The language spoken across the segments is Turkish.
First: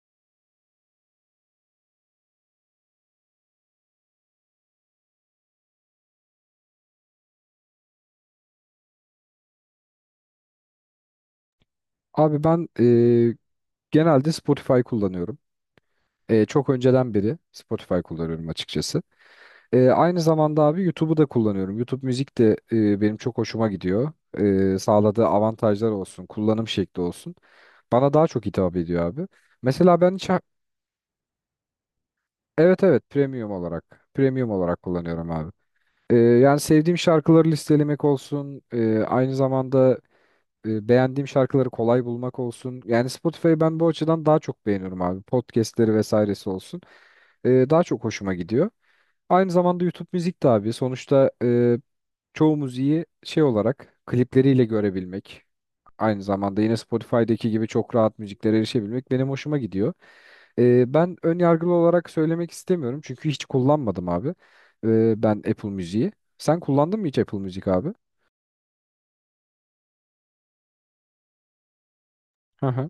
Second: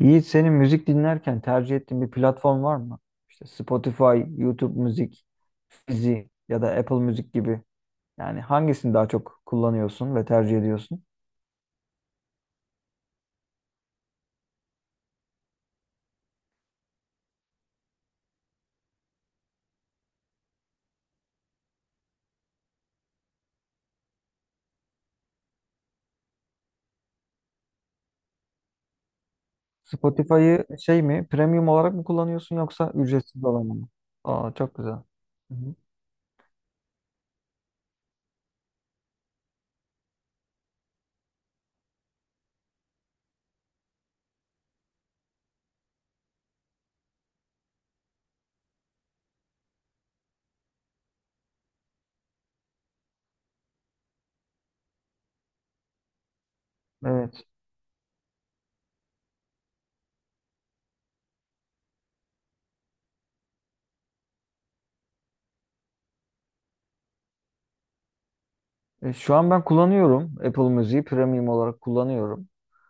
Yiğit senin müzik dinlerken tercih ettiğin bir platform var mı? İşte Spotify, YouTube Müzik, Fizi ya da Apple Müzik gibi. Yani hangisini daha çok kullanıyorsun ve tercih ediyorsun? Abi ben genelde Spotify kullanıyorum. Çok önceden beri Spotify kullanıyorum açıkçası. Aynı zamanda abi YouTube'u da kullanıyorum. YouTube müzik de benim çok hoşuma gidiyor. Sağladığı avantajlar olsun, kullanım şekli olsun. Bana daha çok hitap ediyor abi. Mesela Spotify'ı şey mi, premium olarak mı kullanıyorsun evet yoksa evet ücretsiz premium olan mı? olarak premium Aa çok olarak güzel. kullanıyorum abi. Hı hı. Yani sevdiğim şarkıları listelemek olsun, aynı zamanda beğendiğim şarkıları kolay bulmak olsun. Yani Spotify'ı ben bu açıdan daha çok beğeniyorum abi. Podcast'leri vesairesi olsun. Daha çok hoşuma gidiyor. Aynı zamanda YouTube müzik de abi. Sonuçta çoğu müziği şey olarak klipleriyle görebilmek. Aynı zamanda yine Evet. Spotify'daki gibi çok rahat müziklere erişebilmek benim hoşuma gidiyor. Ben ön yargılı olarak söylemek istemiyorum çünkü hiç kullanmadım abi. Ben Apple Müziği. Sen kullandın mı hiç Apple Müzik abi? Şu an ben kullanıyorum Apple Müziği premium olarak kullanıyorum. Hı hı.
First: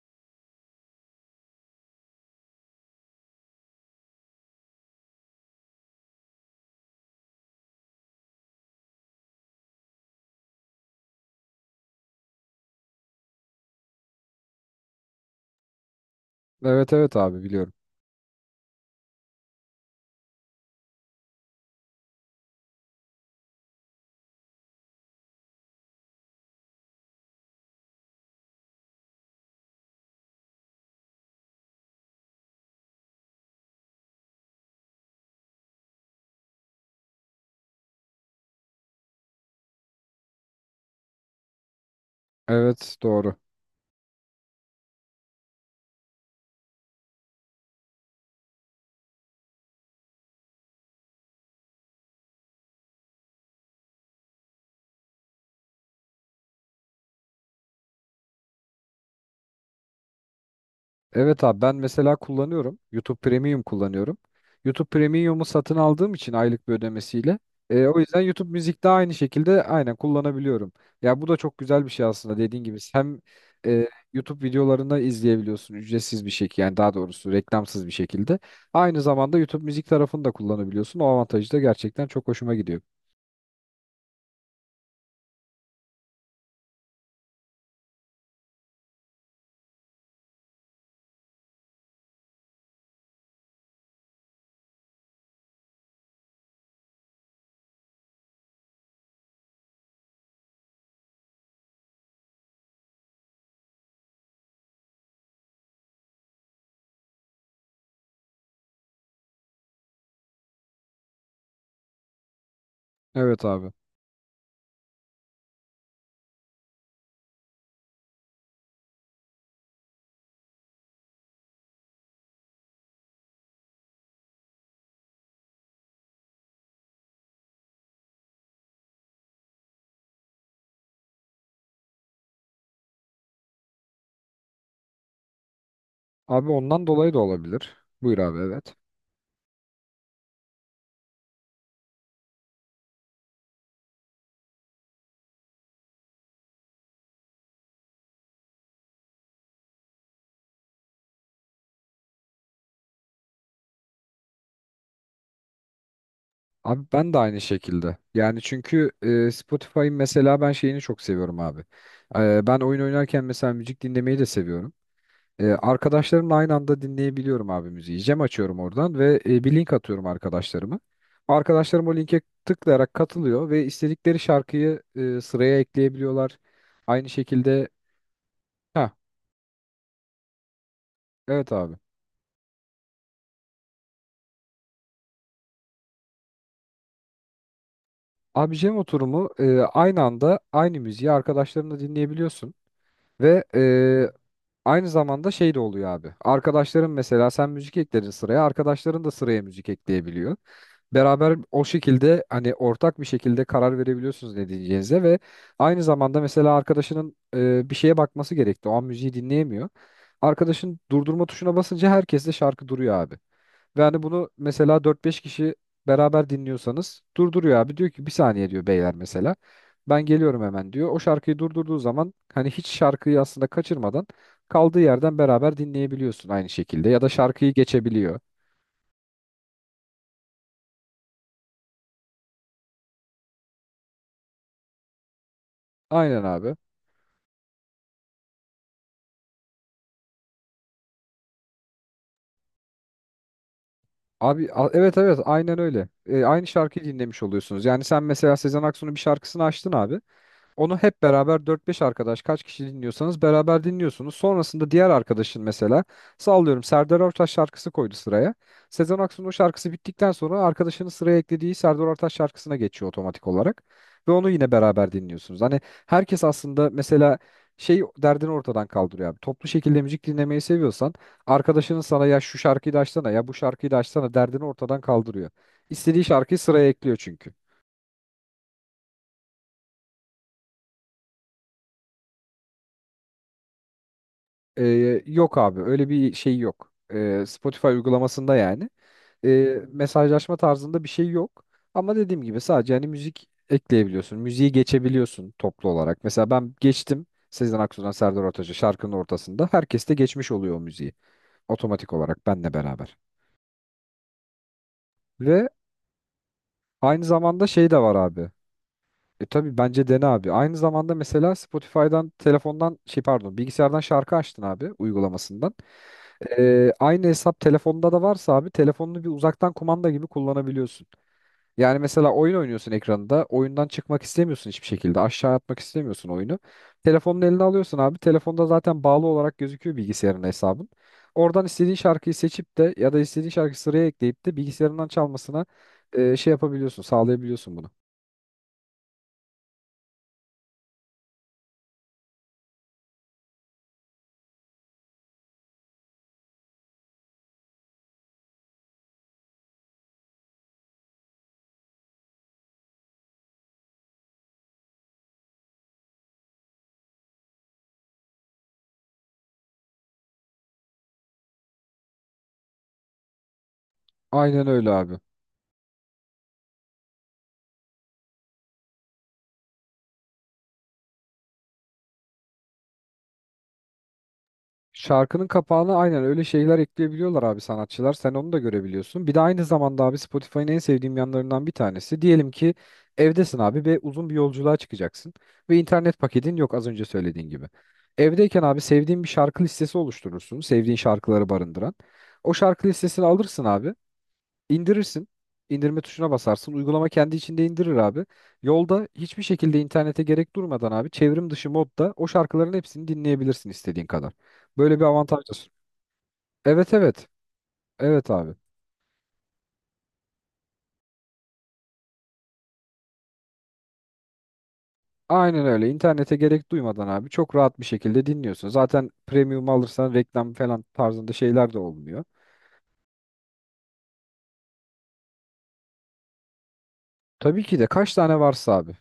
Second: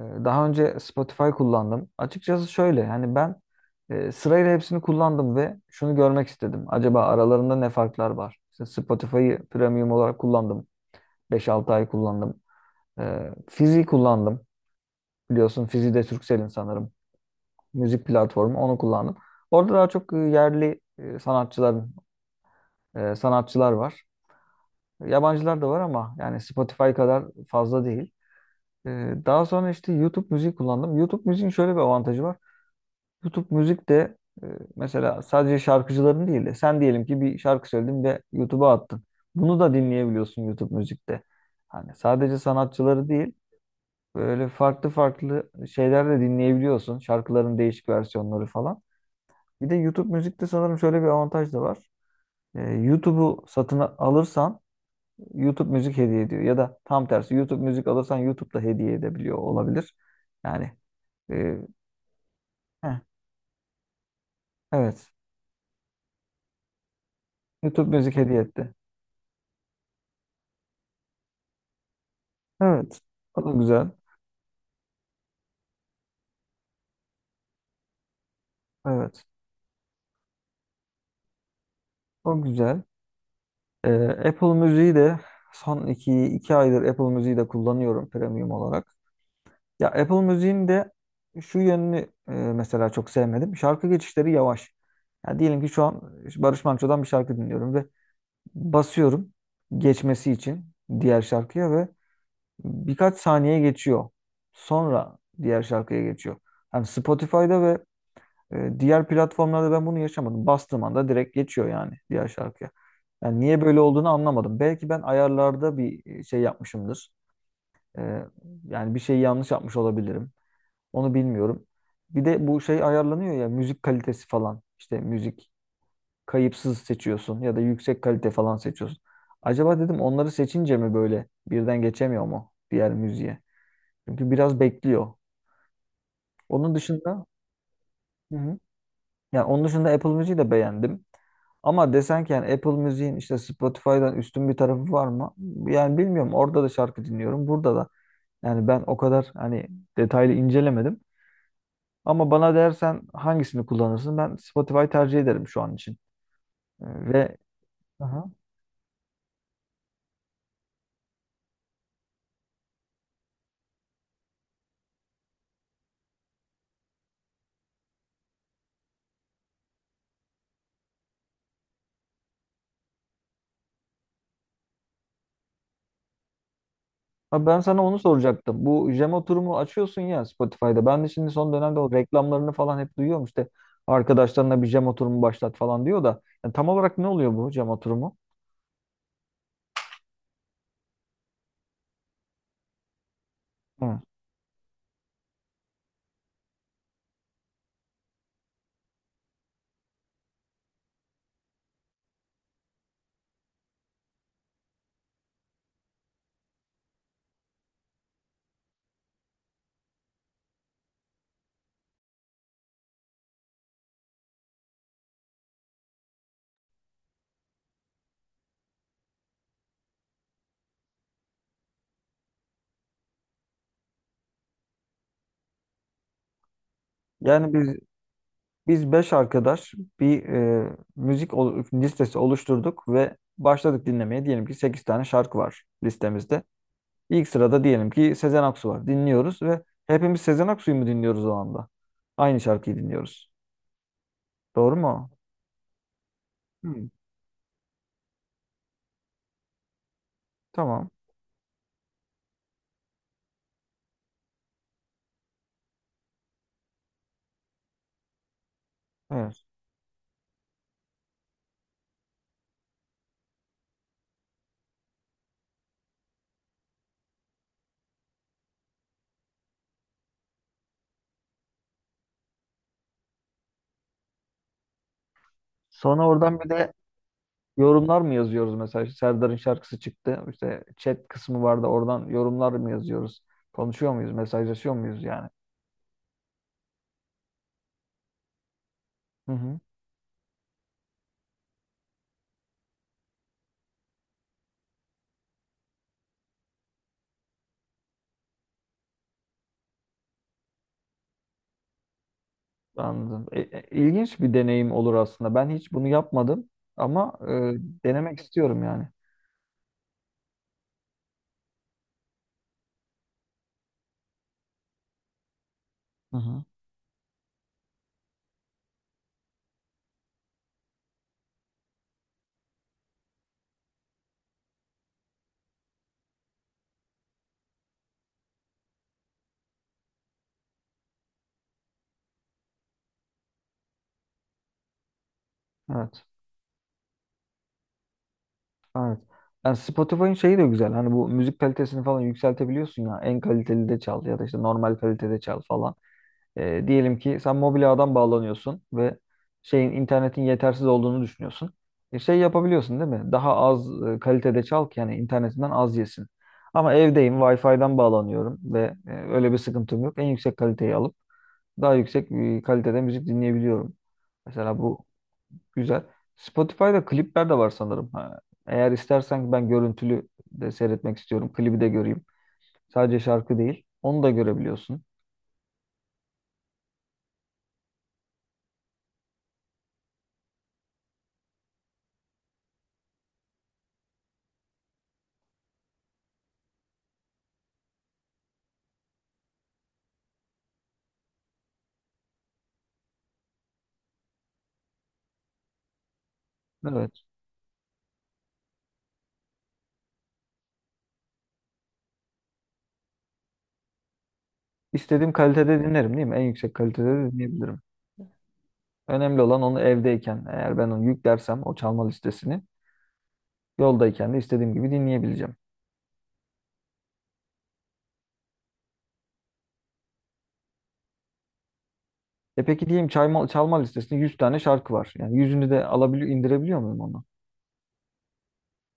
Daha önce Spotify kullandım. Açıkçası şöyle yani ben sırayla hepsini kullandım ve şunu görmek istedim. Acaba aralarında ne farklar var? İşte Spotify'ı premium olarak kullandım, beş altı ay kullandım. Fizi kullandım. Biliyorsun Fizi de Turkcell'in sanırım. Evet evet abi biliyorum. Müzik platformu, onu kullandım. Orada daha çok yerli sanatçıların sanatçılar var. Yabancılar da var ama yani Spotify kadar fazla değil. Daha sonra işte YouTube müziği kullandım. YouTube müziğin şöyle bir avantajı var. YouTube müzik de e, mesela sadece şarkıcıların değil de sen diyelim ki bir şarkı söyledin ve YouTube'a attın. Bunu da dinleyebiliyorsun YouTube müzikte. Hani sadece Evet sanatçıları değil, doğru. böyle farklı farklı şeyler de dinleyebiliyorsun. Şarkıların değişik versiyonları falan. Bir de YouTube müzikte sanırım şöyle bir avantaj da var. YouTube'u satın alırsan YouTube müzik hediye ediyor. Ya da tam tersi, YouTube müzik alırsan YouTube'da hediye edebiliyor olabilir. Yani Evet e, abi ben mesela kullanıyorum. heh, YouTube Premium kullanıyorum. YouTube evet, Premium'u satın aldığım için aylık bir ödemesiyle. YouTube O müzik yüzden hediye YouTube etti. Müzik'te aynı şekilde aynen kullanabiliyorum. Ya bu da çok güzel bir şey aslında dediğin gibi. Evet. Hem O da güzel. e, YouTube videolarını izleyebiliyorsun ücretsiz bir şekilde, yani daha doğrusu reklamsız bir şekilde. Aynı Evet. zamanda YouTube Müzik tarafını da kullanabiliyorsun. O avantajı da gerçekten çok O hoşuma gidiyor. güzel. Ee, Apple Müziği de son iki, iki aydır Apple Müziği de kullanıyorum premium olarak. Ya Apple Müziğin de şu yönünü mesela çok sevmedim. Şarkı geçişleri yavaş. Ya diyelim ki şu an Barış Manço'dan bir şarkı dinliyorum ve basıyorum geçmesi için diğer şarkıya ve birkaç saniye geçiyor. Sonra diğer şarkıya geçiyor. Hani Spotify'da ve diğer platformlarda ben bunu yaşamadım. Bastığım anda direkt geçiyor yani diğer şarkıya. Yani Evet niye abi. böyle olduğunu anlamadım. Belki ben ayarlarda bir şey yapmışımdır. E, Yani bir şeyi yanlış yapmış olabilirim. Onu bilmiyorum. Bir de bu şey ayarlanıyor ya, müzik kalitesi falan. İşte müzik kayıpsız seçiyorsun ya da yüksek kalite falan seçiyorsun. Acaba dedim onları seçince mi böyle birden geçemiyor mu diğer müziğe? Çünkü biraz bekliyor. Abi Onun ondan dolayı da dışında olabilir. Buyur hı abi, hı. evet. Yani onun dışında Apple Music'i de beğendim. Ama desen ki yani Apple Music'in işte Spotify'dan üstün bir tarafı var mı? Yani bilmiyorum. Orada da şarkı dinliyorum, burada da. Yani ben o kadar hani detaylı incelemedim. Ama bana dersen hangisini kullanırsın? Ben Spotify tercih ederim şu an için. Abi Ee, ben de Ve aynı şekilde. Aha. Yani çünkü Spotify'ın mesela ben şeyini çok seviyorum abi. Ben oyun oynarken mesela müzik dinlemeyi de seviyorum. Arkadaşlarımla aynı anda dinleyebiliyorum abi müziği. Cem açıyorum oradan ve bir link atıyorum arkadaşlarıma. Arkadaşlarım o linke tıklayarak katılıyor ve istedikleri şarkıyı sıraya ekleyebiliyorlar. Aynı Ha, ben şekilde. sana onu soracaktım. Bu ha jam oturumu açıyorsun ya Spotify'da. Ben de şimdi evet son abi. dönemde o reklamlarını falan hep duyuyorum. İşte arkadaşlarına bir jam oturumu başlat falan diyor da. Yani tam olarak ne oluyor bu jam oturumu? Abi Cem oturumu, aynı anda aynı müziği arkadaşlarınla dinleyebiliyorsun. Ve Hı. Aynı zamanda şey de oluyor abi. Arkadaşların, mesela sen müzik ekledin sıraya, arkadaşların da sıraya müzik ekleyebiliyor. Beraber o şekilde hani ortak bir şekilde karar verebiliyorsunuz ne diyeceğinize ve aynı zamanda mesela arkadaşının bir şeye bakması gerekti. O an müziği dinleyemiyor. Arkadaşın durdurma tuşuna basınca herkes de şarkı duruyor abi. Ve hani bunu mesela dört beş kişi beraber dinliyorsanız durduruyor abi. Diyor ki, bir saniye diyor beyler mesela. Ben geliyorum hemen diyor. O şarkıyı durdurduğu zaman hani hiç şarkıyı aslında kaçırmadan kaldığı yerden beraber dinleyebiliyorsun aynı şekilde. Ya da Yani şarkıyı biz geçebiliyor. Biz beş arkadaş bir listesi oluşturduk ve başladık dinlemeye. Diyelim ki 8 tane şarkı var Aynen listemizde. abi. İlk sırada diyelim ki Sezen Aksu var. Dinliyoruz ve hepimiz Sezen Aksu'yu mu dinliyoruz o anda? Aynı şarkıyı dinliyoruz. Doğru Evet mu? evet, aynen öyle. Aynı şarkıyı Hı, dinlemiş oluyorsunuz. Yani sen mesela Sezen Aksu'nun bir şarkısını açtın abi. Onu tamam. hep beraber dört beş arkadaş kaç kişi dinliyorsanız beraber dinliyorsunuz. Sonrasında diğer arkadaşın mesela sallıyorum Serdar Ortaç şarkısı koydu sıraya. Sezen Aksu'nun o Evet. şarkısı bittikten sonra arkadaşının sıraya eklediği Serdar Ortaç şarkısına geçiyor otomatik olarak. Ve onu yine beraber dinliyorsunuz. Hani herkes aslında mesela şey derdini ortadan kaldırıyor abi. Toplu şekilde müzik dinlemeyi seviyorsan arkadaşının sana ya şu şarkıyı da açsana ya bu şarkıyı da açsana derdini ortadan kaldırıyor. İstediği Sonra şarkıyı oradan bir sıraya de ekliyor çünkü. yorumlar mı yazıyoruz mesela? İşte Serdar'ın şarkısı çıktı. İşte chat kısmı vardı. Oradan yorumlar mı yazıyoruz? Konuşuyor muyuz? Ee, Mesajlaşıyor muyuz yani? Yok abi öyle bir şey yok. Spotify uygulamasında yani. Hı hı. Mesajlaşma tarzında bir şey yok. Ama dediğim gibi sadece hani müzik ekleyebiliyorsun. Müziği geçebiliyorsun toplu olarak. Mesela ben geçtim Sezen Aksu'dan Serdar Ortaç'a şarkının ortasında. Herkes de geçmiş oluyor o müziği. Otomatik olarak benle beraber. Anladım. İlginç bir deneyim olur aslında. Ve Ben hiç bunu yapmadım aynı ama zamanda şey de var denemek abi. istiyorum yani. E tabii bence dene abi. Aynı zamanda mesela Spotify'dan telefondan şey pardon bilgisayardan şarkı açtın abi uygulamasından. Hı hı. Aynı hesap telefonda da varsa abi telefonunu bir uzaktan kumanda gibi kullanabiliyorsun. Yani mesela oyun oynuyorsun ekranında. Oyundan çıkmak istemiyorsun hiçbir şekilde. Aşağı atmak istemiyorsun oyunu. Telefonun eline alıyorsun abi. Telefonda zaten bağlı olarak gözüküyor bilgisayarın hesabın. Oradan istediğin şarkıyı seçip de ya da istediğin şarkıyı sıraya ekleyip de bilgisayarından çalmasına Evet. e, şey yapabiliyorsun, sağlayabiliyorsun bunu. Evet. Yani Spotify'ın şeyi de güzel. Hani bu müzik kalitesini falan yükseltebiliyorsun ya. En kaliteli de çal ya da işte normal kalitede çal falan. Diyelim ki sen mobilyadan bağlanıyorsun ve şeyin, internetin yetersiz olduğunu düşünüyorsun. Şey yapabiliyorsun değil mi? Daha az kalitede çal ki yani internetinden az yesin. Ama evdeyim, Wi-Fi'den bağlanıyorum ve öyle bir sıkıntım yok. En yüksek kaliteyi alıp daha yüksek bir kalitede müzik dinleyebiliyorum. Aynen Mesela öyle bu abi. güzel. Spotify'da klipler de var sanırım. Ha, eğer istersen ben görüntülü de seyretmek istiyorum. Klibi de göreyim. Sadece şarkı değil, onu da görebiliyorsun. Şarkının kapağına aynen öyle şeyler ekleyebiliyorlar abi sanatçılar. Sen onu da görebiliyorsun. Bir de aynı zamanda abi Spotify'ın en sevdiğim yanlarından bir tanesi. Diyelim ki evdesin abi ve uzun bir yolculuğa çıkacaksın. Ve internet paketin yok az önce söylediğin gibi. Evdeyken abi sevdiğin bir şarkı listesi oluşturursun. Sevdiğin şarkıları barındıran. O şarkı listesini alırsın abi. İndirirsin. İndirme tuşuna basarsın. Uygulama Evet. kendi içinde indirir abi. Yolda hiçbir şekilde internete gerek durmadan abi çevrim dışı modda o şarkıların hepsini dinleyebilirsin istediğin kadar. Böyle bir İstediğim avantaj da sun- kalitede dinlerim değil mi? En yüksek Evet kalitede evet. de dinleyebilirim. Evet abi. Önemli olan onu evdeyken eğer ben onu yüklersem o çalma listesini yoldayken de istediğim gibi dinleyebileceğim. Aynen öyle. İnternete gerek duymadan abi çok rahat bir şekilde dinliyorsun. Zaten premium alırsan reklam falan tarzında şeyler de olmuyor. E peki, diyeyim çalma listesinde 100 tane şarkı var. Yani yüzünü de alabiliyor, indirebiliyor muyum onu? Tabii ki de kaç tane varsa abi.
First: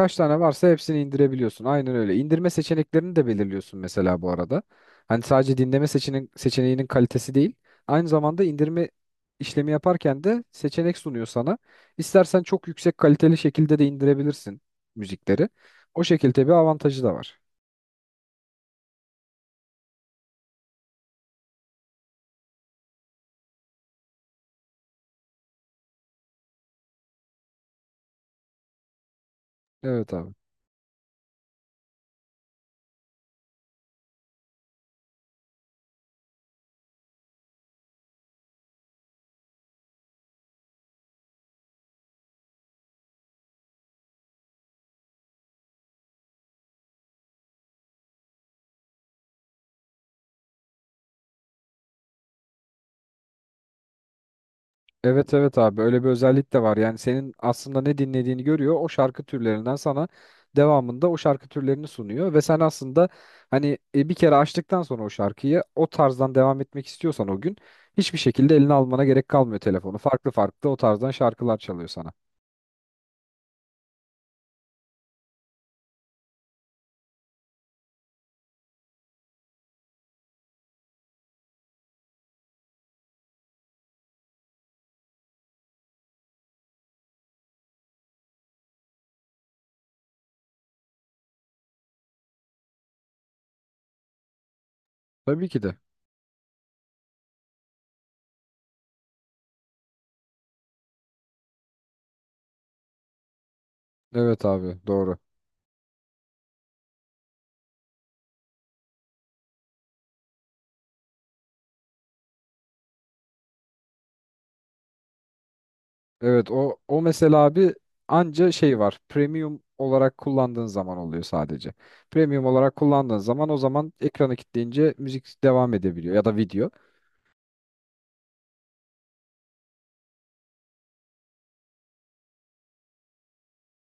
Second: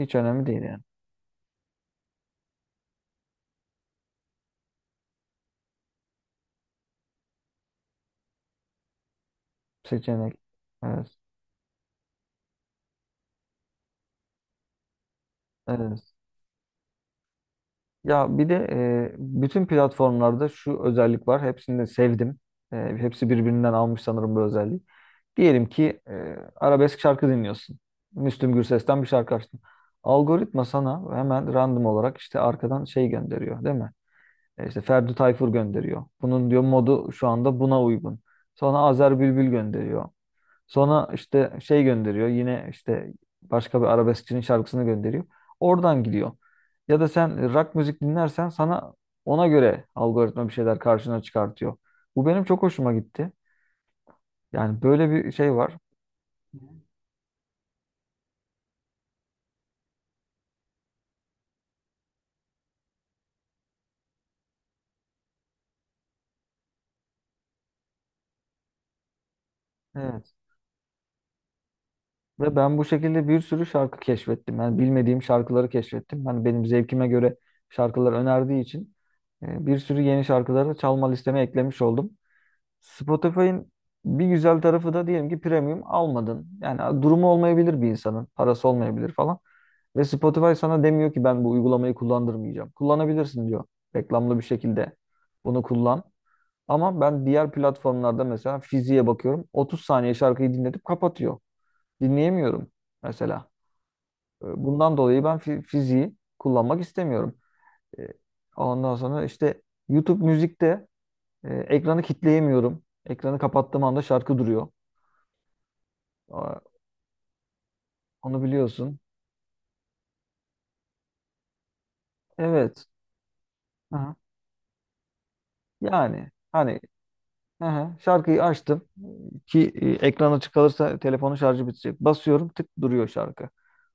Hiç tane önemli değil varsa yani. hepsini indirebiliyorsun. Aynen öyle. İndirme seçeneklerini de belirliyorsun mesela bu arada. Hani sadece dinleme seçeneğinin kalitesi değil. Aynı zamanda indirme işlemi yaparken Seçenek. de seçenek Evet. sunuyor sana. İstersen çok yüksek kaliteli şekilde de indirebilirsin müzikleri. O Evet. şekilde bir avantajı da var. Ya bir de bütün platformlarda şu özellik var. Hepsini de sevdim. Hepsi birbirinden almış sanırım bu özelliği. Diyelim ki arabesk şarkı dinliyorsun. Müslüm Gürses'ten bir şarkı açtın. Evet abi. Algoritma sana hemen random olarak işte arkadan şey gönderiyor, değil mi? İşte Ferdi Tayfur gönderiyor. Bunun diyor modu şu anda buna uygun. Sonra Azer Bülbül gönderiyor. Sonra işte şey gönderiyor. Yine işte başka bir arabeskçinin şarkısını gönderiyor. Oradan gidiyor. Ya da sen rock müzik dinlersen sana ona göre algoritma bir şeyler karşına çıkartıyor. Bu benim çok hoşuma gitti. Yani böyle bir Evet şey evet var. abi öyle bir özellik de var. Yani senin aslında ne dinlediğini görüyor. O şarkı türlerinden sana devamında o şarkı türlerini sunuyor ve sen aslında hani bir kere açtıktan sonra o şarkıyı o tarzdan devam etmek istiyorsan o gün hiçbir şekilde eline almana gerek kalmıyor telefonu. Farklı Evet. farklı o tarzdan şarkılar çalıyor sana. Ve ben bu şekilde bir sürü şarkı keşfettim. Yani bilmediğim şarkıları keşfettim. Hani benim zevkime göre şarkılar önerdiği için bir sürü yeni şarkıları çalma listeme eklemiş oldum. Spotify'ın bir güzel tarafı da diyelim ki premium almadın. Yani durumu olmayabilir bir insanın. Parası olmayabilir falan. Ve Spotify sana demiyor ki ben bu uygulamayı kullandırmayacağım. Kullanabilirsin diyor. Reklamlı bir şekilde Tabii bunu ki de. kullan. Ama ben diğer platformlarda mesela fiziğe bakıyorum. 30 saniye şarkıyı dinletip kapatıyor. Dinleyemiyorum mesela. Evet abi Bundan doğru. dolayı ben fiziği kullanmak istemiyorum. E, Ondan sonra işte YouTube müzikte ekranı kitleyemiyorum. Ekranı kapattığım anda şarkı duruyor. Evet Aa, o mesela abi onu anca şey biliyorsun. var. Premium olarak kullandığın zaman oluyor sadece. Premium olarak Evet. kullandığın zaman o zaman Aha. ekranı kilitleyince müzik devam edebiliyor ya Yani da video. hani, aha, şarkıyı açtım ki ekran açık kalırsa telefonun şarjı bitecek. Basıyorum, tık, duruyor şarkı.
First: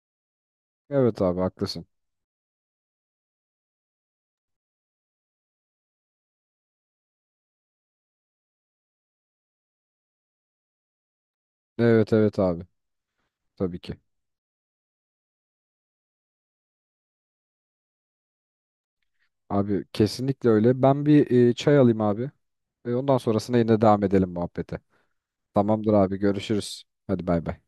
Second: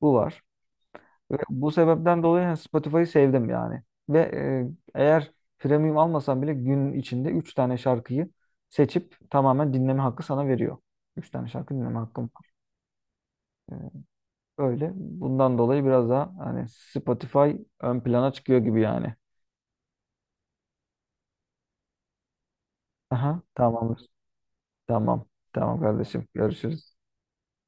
Bu var. Evet Ve abi bu haklısın. sebepten dolayı yani Spotify'ı sevdim yani. Ve eğer premium almasan bile gün içinde 3 tane şarkıyı seçip tamamen dinleme hakkı sana veriyor. 3 tane şarkı dinleme Evet hakkım evet var. abi. E, Tabii ki. Öyle. Bundan dolayı biraz daha hani Spotify ön plana çıkıyor gibi yani. Abi kesinlikle öyle. Ben bir çay alayım abi. Ondan Aha, sonrasında yine devam tamamdır. edelim muhabbete. Tamam. Tamam Tamamdır abi kardeşim, görüşürüz. görüşürüz. Hadi bay bay.